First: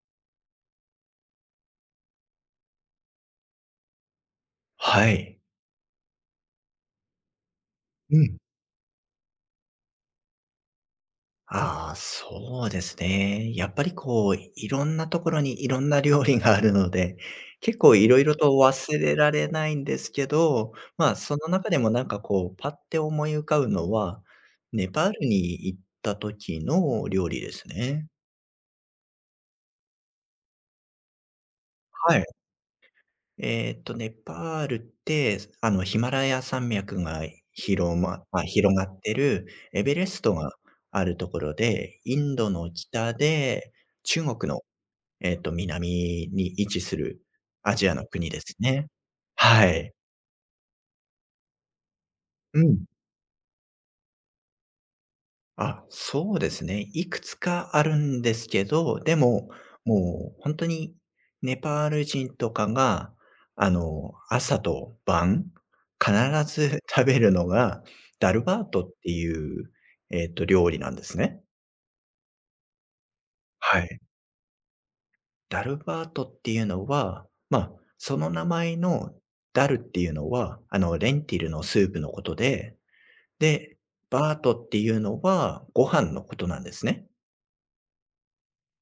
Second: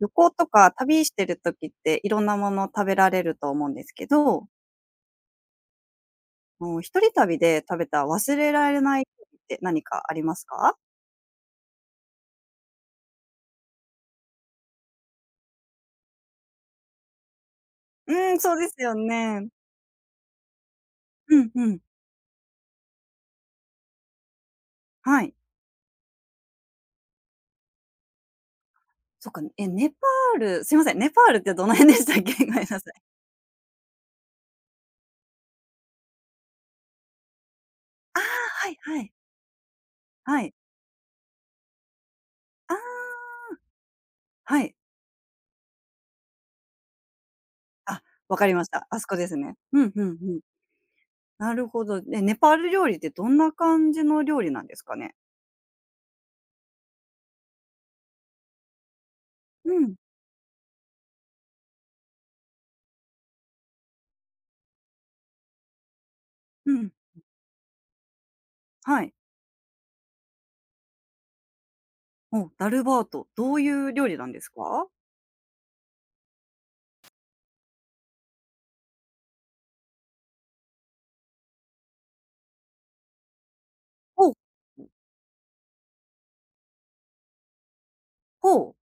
旅行とか旅してる時って、いろんなもの食べられると思うんですけど、はい。もう一人旅で食べたう忘ん。れられない料理って何かありますか？そうですね。やっぱりこう、いろんなところにいろんな料理があるので、結構いうろいーろん、とそうです忘よれられね。ないんですけど、まあ、うそのんう中でん。もなんかこう、パッて思い浮かぶのは、ネパールはい。に行った時の料理ですね。そっかね、え、ネパール、すいません、ネパールってどの辺でしはたっい。け？ごめんなさい。ネパールって、ヒマラヤ山脈が広ああ、まあ、は広いがはっい。てるエベレストはがい。あるところで、インドのああ、北で、中国はの、い。南に位置するアジアあ、の国わでかりすました。ね。あそこですね。はうんい。うんうん。なるほど。え、ネパーうル料ん。理ってどんな感じの料理なんですかね？そうですね。いくつかあるんですけど、でも、うん、もう本当にネパール人とかが、朝と晩、必うず ん、食べるのが、ダルバートっはてい。いう、料理なんですね。おう、ダルバート、どういはうい。料理なんですか？ダルバートっていうのは、まあ、その名前のダルっていうのは、レンティルのスープのことで、で、ほう、バートっていうのはご飯のことなんですね。ほう、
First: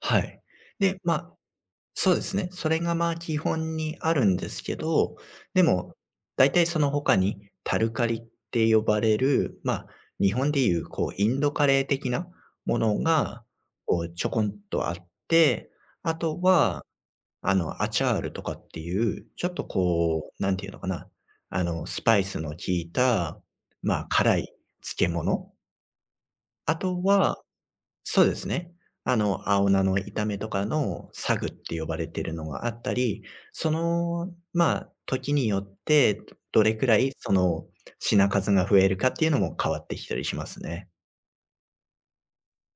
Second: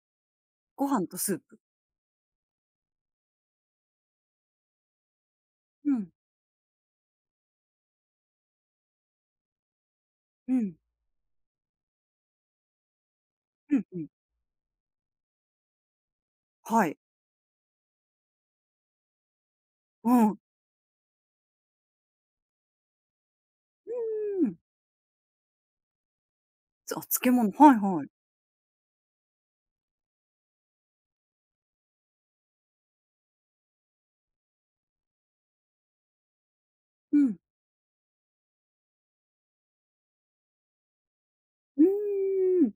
はい。ごで、飯まとスあープ。そうですね。それがまあ基本にあるんですけど、でうも、ん、大体その他にタルカリって呼ばれる、まあ、日本うでん、いうこうインドカレー的なものが、うんうこん。うちょこんとあって、あとは、はい。アチャールとかっていう、ちょっとうん、こうう、なんていうのかな、スパイスの効いた、まあ、辛いん。漬物。あと漬は、物、はいはい。そうですね。青菜の炒めとかのサグって呼ばれてるのがあったり、その、まあ、時によって、どれくらいうそん。の品数が増えるかっていうのも変わってきたりしますね。うーん。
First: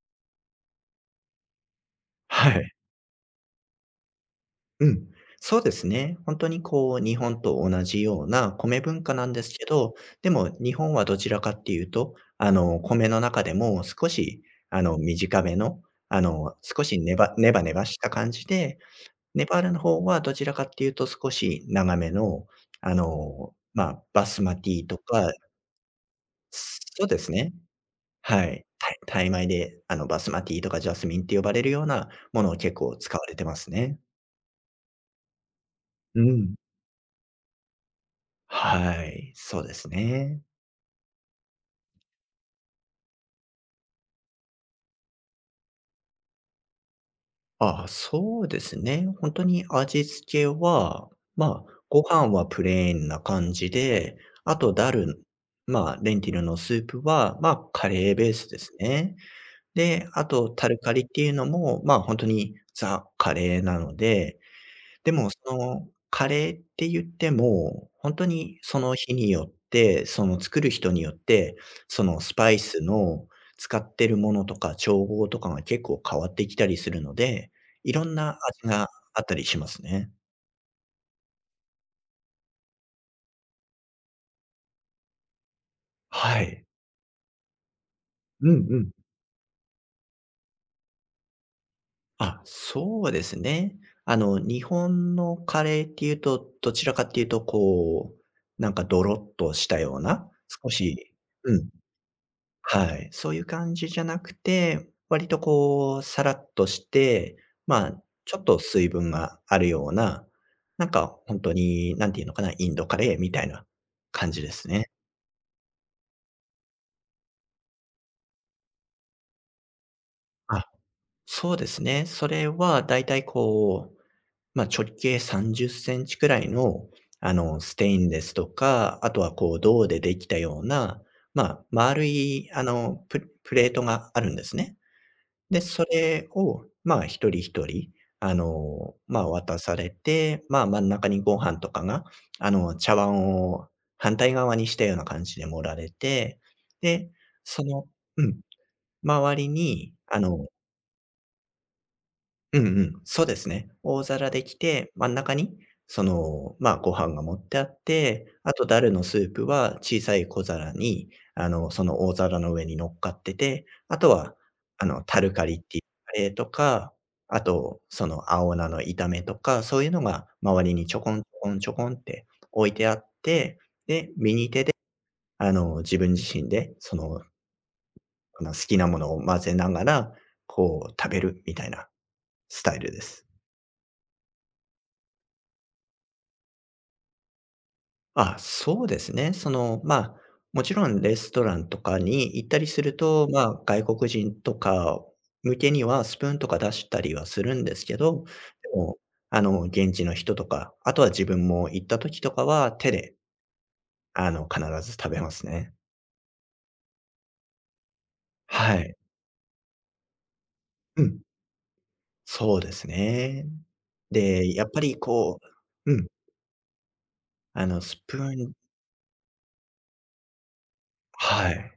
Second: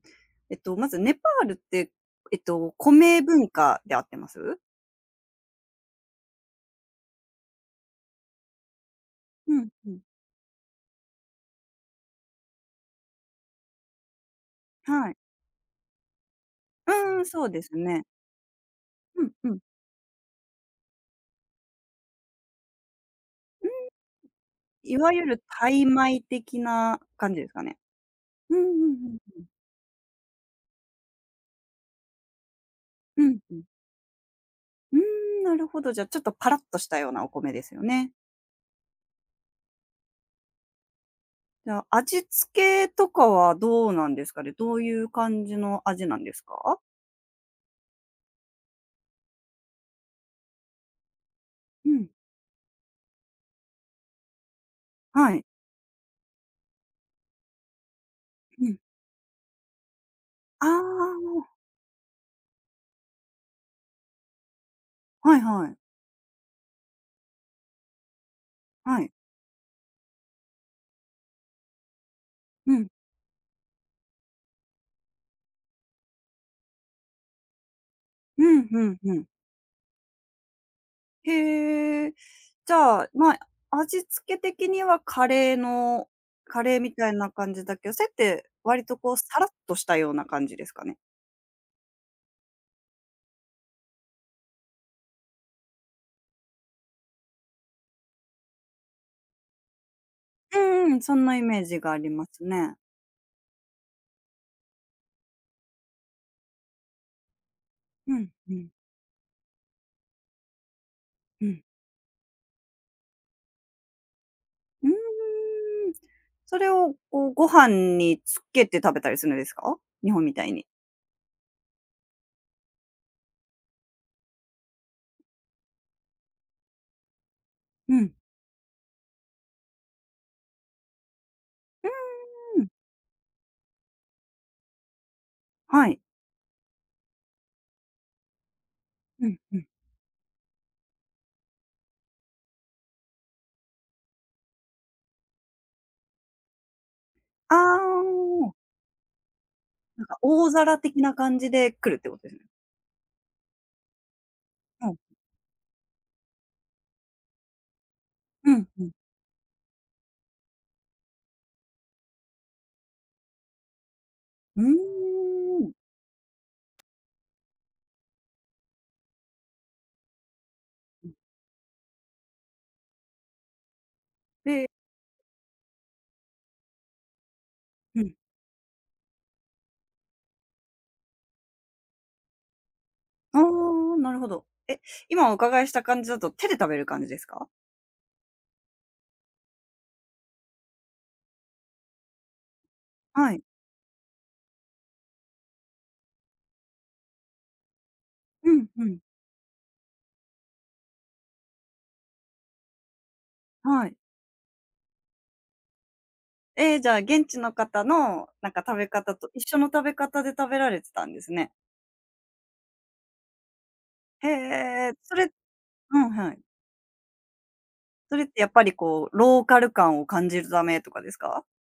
まずネパールって、はい。米文化で合ってます？うん。そうですね。本当にこう日本と同じような米文化なんでうすけんうど、ん。でも日本はどちらかっていうと、米の中でも少しはい。短めの、少しうーん、そうネでバネすバしね。た感じで、うんネうパん。ールの方はどちらかっていうと少し長めの、まあ、バスマティいとわゆかるタイ米的なそうです感じですね。かね？はうんうい。んうん。タイ米で、バスマティとかジャスミンって呼ばれるようなものを結構使うわれんてうまん。すね。うーん、なるほど、じゃ、ちょっうとパん。ラッとしたようなお米ですよね？はい、そうですね。じゃあ、味付けとかはどうなんですかね？どういう感じの味なんですか？そうですね。本当に味付けは、まあ、うごん。飯はプレーンな感じで、あとダルはい。まあ、レンティルのスープは、まあ、カレーベースでうすん。ね。で、あとタルカリっていうあのも、まあ、ほんとにザ・カレーなので、であ、もはそいはい。のカレーって言っても、ほんとにそのはい。日によって、その作る人によって、そのスパイうスん。の使ってるものとか調合とかが結構変わってきたりするので、いろんなうん、味うがんうあん。ったりしますね。へえ。じゃあ、まあ、味付け的にはカレーのはカい。レーみたいな感じだけど、それっうてんう割ん。とこうさらっとしたような感じですかね？そうですね。日本のカレーっていうと、どちらかっていうと、こう、なんかドロッとしたような、う少んうん、しそんなイうメーん、ジがありますね。はい、そういう感じじゃなくて、割とこう、さらっとして、まあ、うん、ちょっうとん、水分があるような、なんか本う当ん。になんていうのかな、インドカレーみたいな感じですうね。ーん。それをこう、ご飯につけて食べたりするんですか？日本みたいあ、に。そうですね。それはだいたいこうまあ、直径30センチくらいの、ステうインん。レスとか、あとはこう銅でできたような、まあ、う丸いん、プレートがあるんですね。で、そはい。れを、まあ、一人一人、まうあ、ん、う渡ん。されて、まあ、真ん中にご飯とかが、茶碗を反対側にしたような感じで盛られて、で、あそのうん、あ、周りになんかあの大皿的な感じで来るってことですね。うんうん、そうですね。大皿できうて、ん、真ん中に、その、まあ、ご飯が盛ってあって、うあとん、ダうん。ルのスープは小さい小皿に、その大皿の上に乗っかってて、あとは、うタルカリっーていうカレーとか、あと、その青菜の炒めとか、そういうのが周りにちょん。こんちょこんちょこんって置いてあって、で、で、自分自身で、その、うん。好きなものを混ぜながら、こう、食べるみたいなスタイルです。ああ、なるほど。え、今お伺いした感じだと手で食べる感じですか？そうですね。その、まあ、もちろんレストランとかに行ったりすると、はい。まあ、外国人とか向けにはスプーンとか出したりはするんですけど、うん、でうも、ん。現地の人とか、あとは自分も行った時とかは手で、はい。必ず食べますね。え、じゃあ現地の方のなんかは食べい。方と一緒の食べ方で食べられてうたんん。ですね。そうですね。へで、やっぱえ、りそれ、こうううん、ん、はい。スそプれってやーっンぱりこう、ローカル感を感じるためとかですか？はい。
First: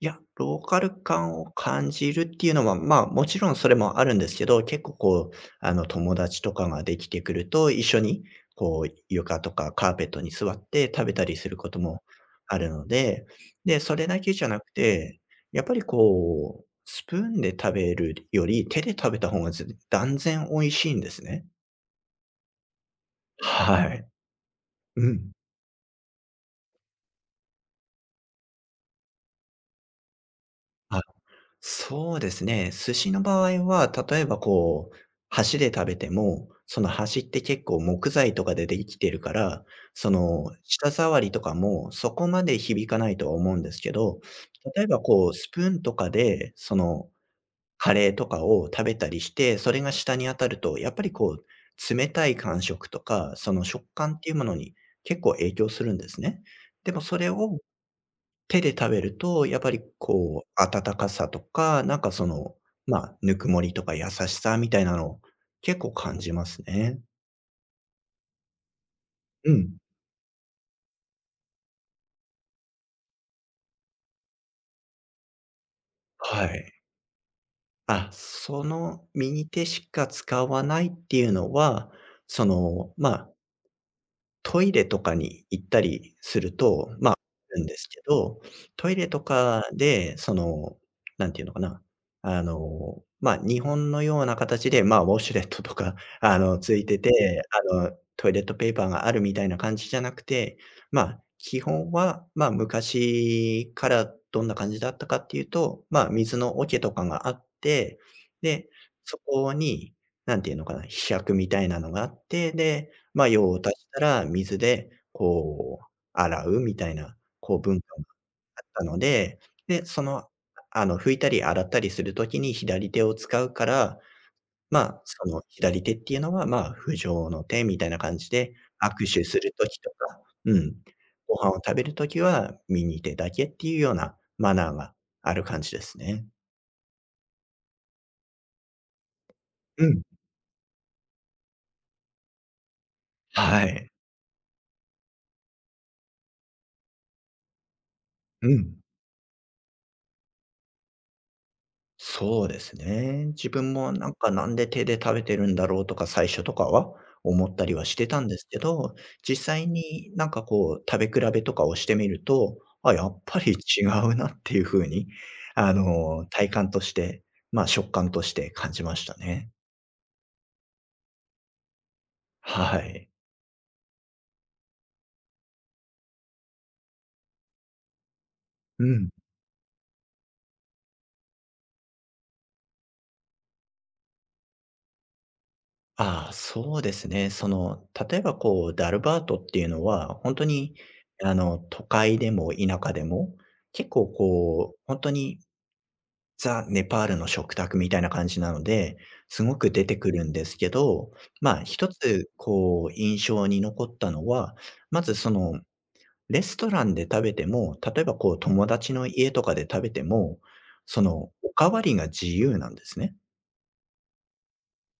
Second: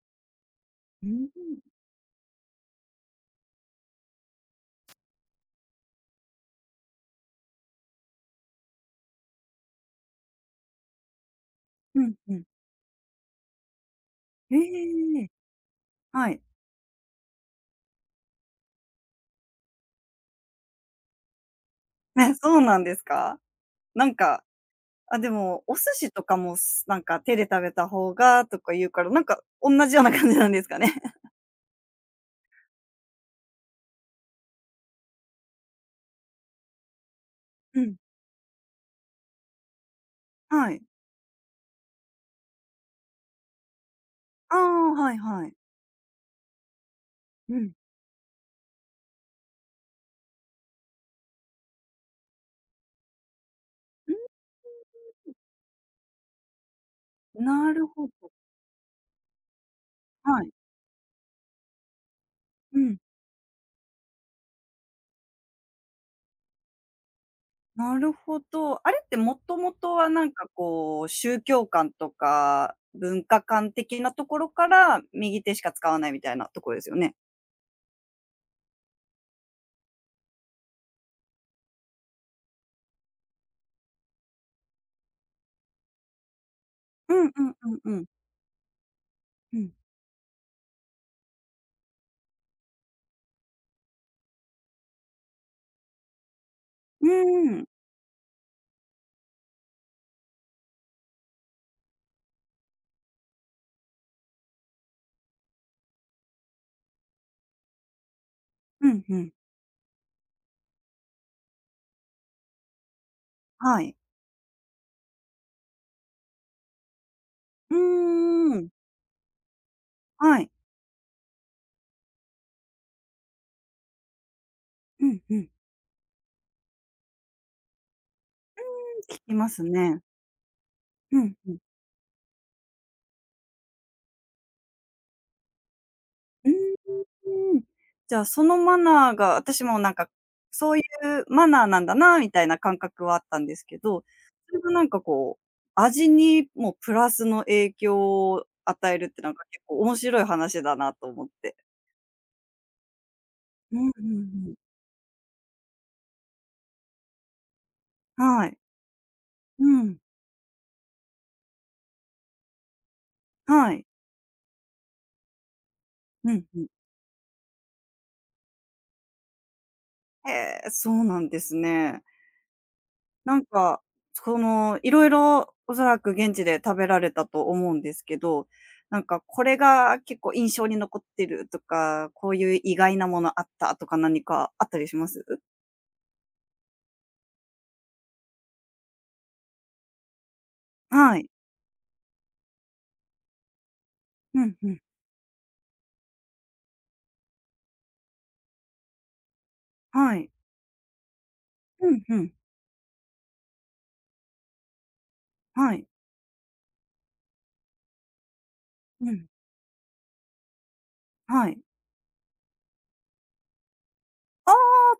いや、ローカルうーん。感を感じるっていうのは、まあ、もちろんそれもあるんですけど、結構こう、友達とかができてくると、一緒に、こう、床とかカーペットに座って食べたりすることうもんうん。あるので、で、それだけじゃえなくて、ええ、やっぱりはい。こう、スプーンで食べるより、手で食べた方がず断然美味しいんですね。え、そうなんですか？はない。んか、うあ、でん。も、お寿司とかも、すなんか手で食べた方がとか言うから、なんかおんなじような感じなんですかね？はい。そうですね。寿司の場合は、例えばこう、箸で食べても、その箸って結構うん。木材とかでできてるから、そのはい。舌触りとかもそこまで響かないとは思うんですけど、あ例えあ、ばはいこう、はスい。プーンとかで、そのうん。カレーとかを食べたりして、それが舌に当たると、やっぱりこう、冷たい感触とか、その食感っていうものに結構影響するんですね。でもそれうん、をなるほど。手で食べると、やっぱりはこう、い。温かさとか、なんかその、うん。ま、ぬくもりとか優しさみたいなのを結構感じますね。なるほど。あれってもうともん。とはなんかこう、宗教観とか文化観的なところから、右手しか使わないみたいはなとこい。ろですよね？その右手しか使わないっていうのは、その、まあトイレとかに行ったりすると、まうあ、んうんあるんうでんすうけん。ど、トイレとうかん。で、その、なんていうのかな、まあ、日本のような形で、まあ、ウォシュレットとか、ついてうて、ーん。トイレットペーパーがあるみたいな感じじゃなくて、まあ、基本は、まあ、昔からどんな感じだったかっていうと、まあ、水の桶とかがあって、で、うんうそん。こに、なんていうのかな、柄杓みたいなのがあって、で、まあ、用を足はしい。たら水でこう洗うみたいな、こうう文化がーあん。ったので、で、その、はい。拭いたり洗ったりする時に左手を使うから、まあ、うんそうのん。左手っていうのは、まあ、不浄の手みたいな感じで、握聞手きすまるす時とね。か、うん、うんご飯うをん。食べる時は右手だけっていうようなマナーがある感じですね。うーん。うん。じゃあ、そのマナーが、私もうなんん、か、そういうマナーなんだなみたいな感覚はあったんではすけい。ど、それがなんかこう、味にもプラスの影響をうん。与えるってなんか結構面白い話だなと思って。そうですね。自分うんもうなんかんなうん。んで手で食べてるんだろうとか、最初とかは思ったりはしてたんではすい。けど、実う際ん。になんかこう食べ比べとかをしてみると、あ、やっぱりは違い。うなっていう風に、うん体うん。感として、ま、食感として感じましたね。へえ、そうなんですね。はい。なんか、その、色々おそらく現地で食べられたと思うんですけど、うなんん。かこれが結構印象に残ってるとか、こういう意外なものあったとか何かあったりします？そうですね。その、例えばこうダルバートっていうのは、本当にはい。都会でも田舎でも、結構うん、うこん。う、本当にザ・ネパールの食卓みたいな感じなので、すごく出てくはるい。んですけど、まあ、一うん、うつん。こう印象に残ったのは、まずそのはい。レストランで食べても、例えばこう友達のうん。家とかで食べても、そのはおい。かわりが自由なんですね。ああ、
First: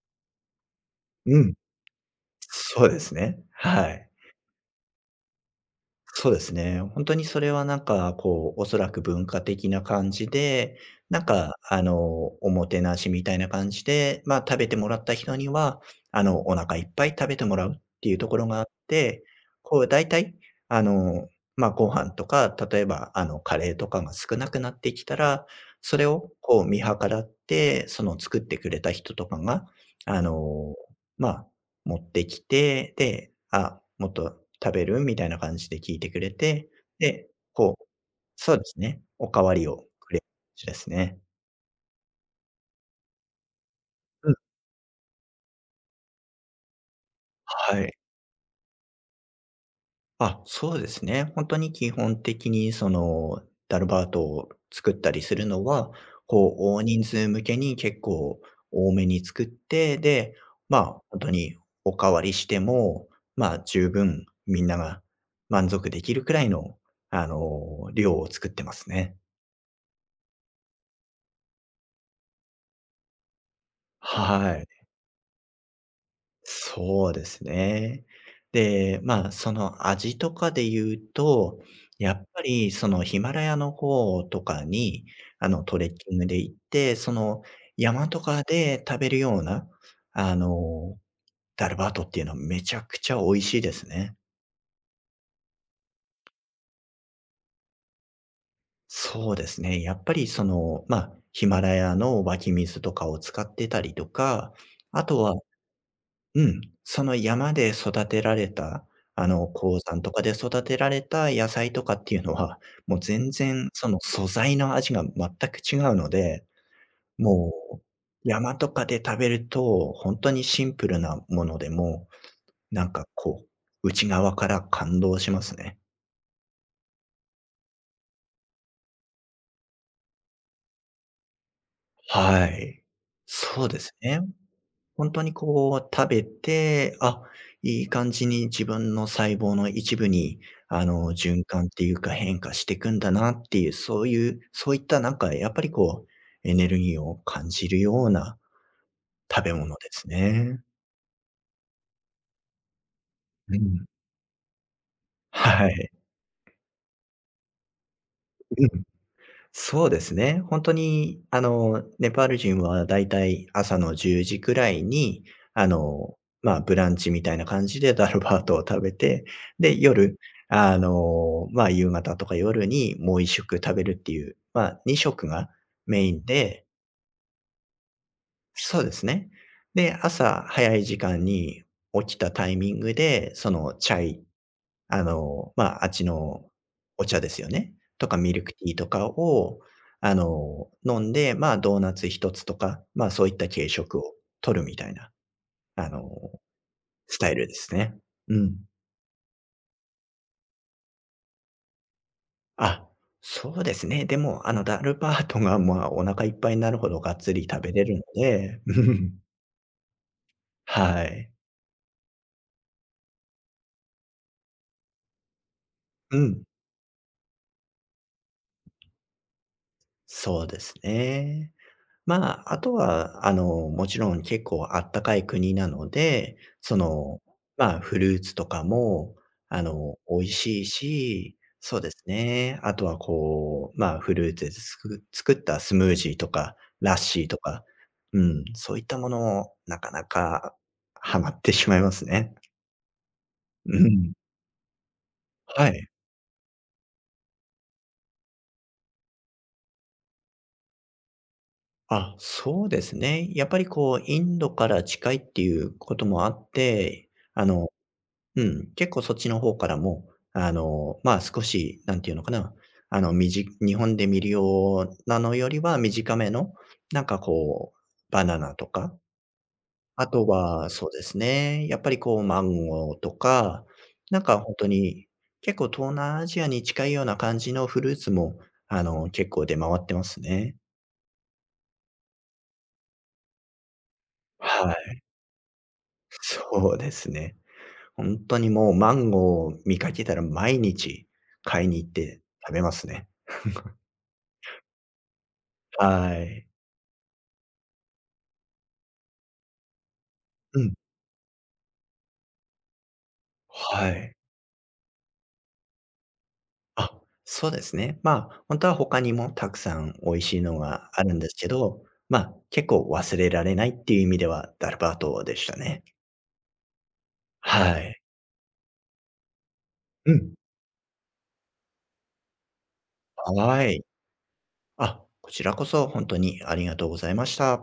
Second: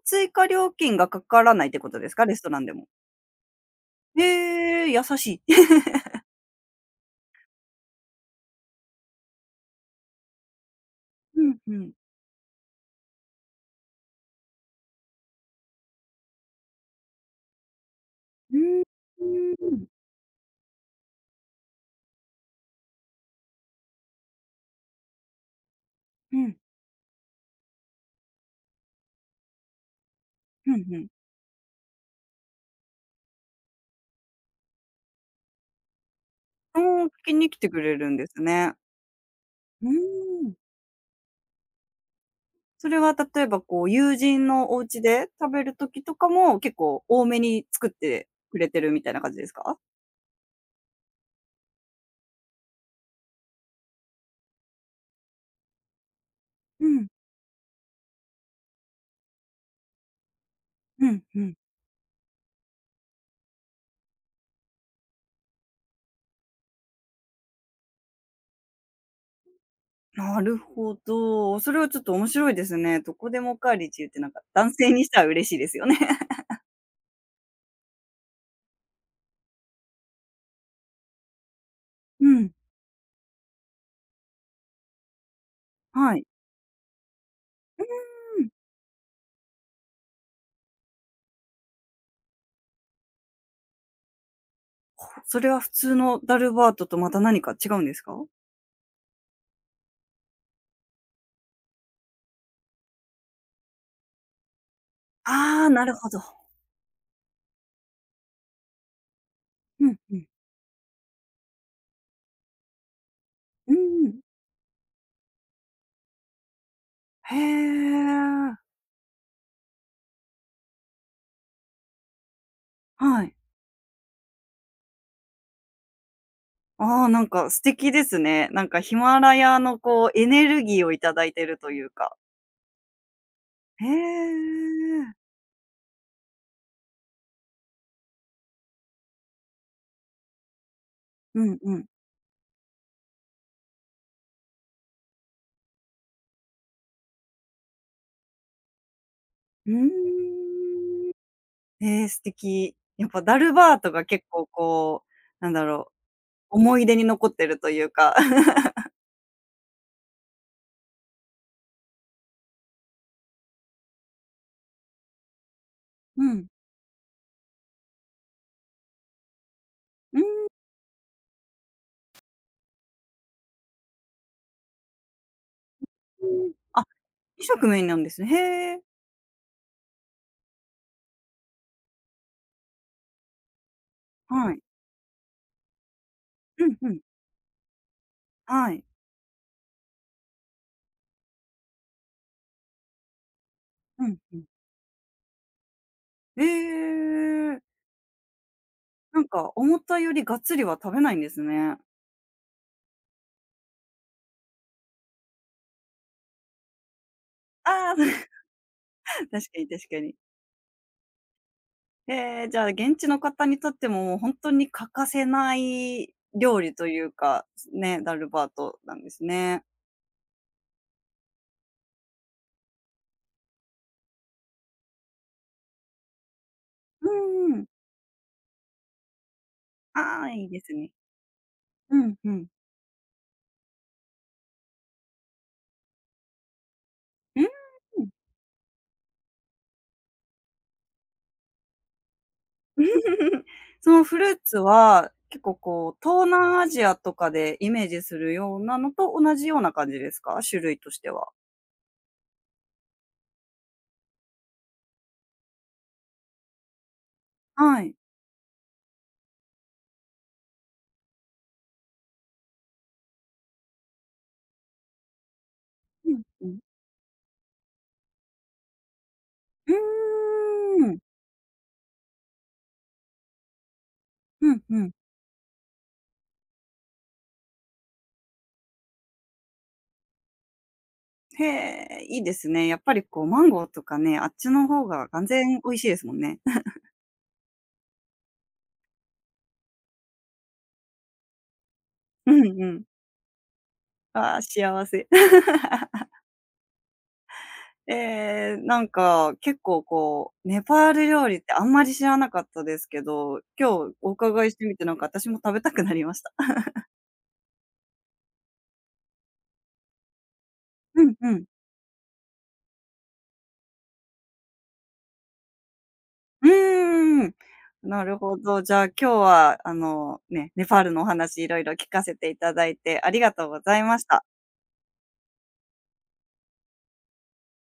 追加料金がかうからん、ないってことですか？レストランでそも。うですね。はい。へえ、優しい。そうですね。本当にそれはなんかこう、おそらく文化的な感じで、なんうかん、うん。おもてなしみたいな感じで、まあ、食べてもらった人には、お腹いっぱい食べてもらうっていうところうがあっーて、ん、うこん。う大体、あの、まあ、ご飯とか、例えばカレーとかが少なくなってきたら、それをうん、こう見計らって、その作ってくれた人とかが、あうの、んふん。まあ持ってきて、で、「あ、もっと食べる？」みたいな感じで聞いてくれて、おお、聞で、きに来てこくうれるんですそうでね。すね、お代わりうをくれる感ーん。じですね。それは例えばこう、友うん、人のお家で食べる時とかも、結構多めには作っい。てくれてるみたいな感じですか？あ、そうですね。本当に基本的にその、ダルバートを作ったりするのは、こう大う人ん、数向けに結構多めに作って、で、まあ、う本ん、当うん。にお代わりしても、まあ、十分みんなが満足できるくらいの、量を作ってますね。なるほど。それはちょっと面白いですね。どこでもおかわり自由ってなんかはい。男性にしたら嬉しいですよね。そうですね。で、まあ、その味とかで言うと、やっうぱん。りそのヒマラヤの方とかに、トレッキはンい。グで行って、その山とうかん。で食べるような、あの、ダルバートっていうのはめちゃくちゃ美味しいですね。それは普通のダルバートとまた何か違うんですか？そうですね。やっぱりその、まあ、ヒマラヤの湧き水とかを使ってたりとか、あとはああー、なるほど。うん、その山で育てられた、鉱うん、山とうかん。で育てられた野菜とかっていうのは、もう全然うそのん。素材の味が全く違うので、へえ、もう、山とかで食べると、本当にシンプルなものでも、なんかはい。こう、内側から感動しますね。ああ、なんか素敵ですね。なんかヒマラヤのこうエネルギーをいただいてるというか。はい。そうでへすね。え。本当にこう食べて、あ、いい感じに自分の細胞の一部に、循うん環っうてん。いうか変化していくんだなっていう、そういったなんかやっぱりこう、エネルギーを感じるような食べうー物ですね。ん。ええ、素敵。やっぱダルうバーん。トが結構こう、なんだはろい。う、思い出に残ってるというか。う ん。そうですね。本当に、ネパール人はだいたい朝の10時くらいに、あの、うん。まあ、ブランチみたいな感じでダルバートを食べて、で、う夜、ーまあ、夕方とか夜にもう一食食べるっていう、まあ、2食がメインん。であ、二色メインなんですね。へそえ。うですね。で、朝早い時間に起きたタイミングで、そのチャイはい。まあ、あっちのうんうん。お茶ですよね、とかミルクテはィーい。とかを、飲んで、まあ、ドーナツ一つとか、まあ、そういった軽食うをんうん。取るみたいな、あの、えスタイルでえ。すね。うん。なんか思ったよりがっつりは食べないんですね。あ、そうですね。でも、ダルパートが、まあ、お腹いっぱいになるほどがっつり食べれああ、るの で、うん。確かに確かに。はい。ええ、じゃあ、現地の方にとっても、もう本当に欠かせないうん。料理というか、ね、ダルバートなんですね。そうですね。まあ、あとは、もちろん結構あったかい国なので、そうの、んうん。まあ、フルーツとかも、美あ味あ、いいでしいすね。し、そうでうすんうん。ね。あとはこう、まあ、フルーツで作ったスムージーとか、ラッシーとうん。か、うん、そういったもの、なかなかハマってしまいますね。うそのん。フルーツは、結構はい。こう、東南アジアとかでイメージするようなのと同じような感じですか？種類としては。あ、そうですね。やっぱりこう、インドから近いっていうこともあって、あのはい。うん、結構そっちの方からも、まあ、少し、なんていうのかな、日本で見るようなのよりはう短んめうの、ん。なんかこう、バナナとか、うあとはそうーん。ですね、やっぱりこう、マンゴーとか、なんかう本ん当うん。に、結構東南アジアに近いような感じのフルーツも、結構出回ってますね。へえ、いいですね。やっぱりこう、マンゴーとかね、あっちのは方い、が完全美味しいですもん ね。そうですね。本当にもうマンゴーを見かけたら毎日買いに行ってう食べんうまん。すね。ああ、幸せ。はい。えなんか、結構こう、うネん。パール料理ってあんまり知らなかったですけど、今は日おい。伺いしてみて、なんか私も食べたくなりました。あ、そうですね。まあ、本当は他にもたくさん美味しいのがうあんるんでうすん。けど、まあ、結構忘れられないっていう意味ではダルバートでしたね。うーん。はい。なるほど。じゃあ、今日はうん。ね、ネパールのお話いろいろ聞かせていただいてありがとうごはざいい。ました。あ、こちらこそ本当にありがとうございました。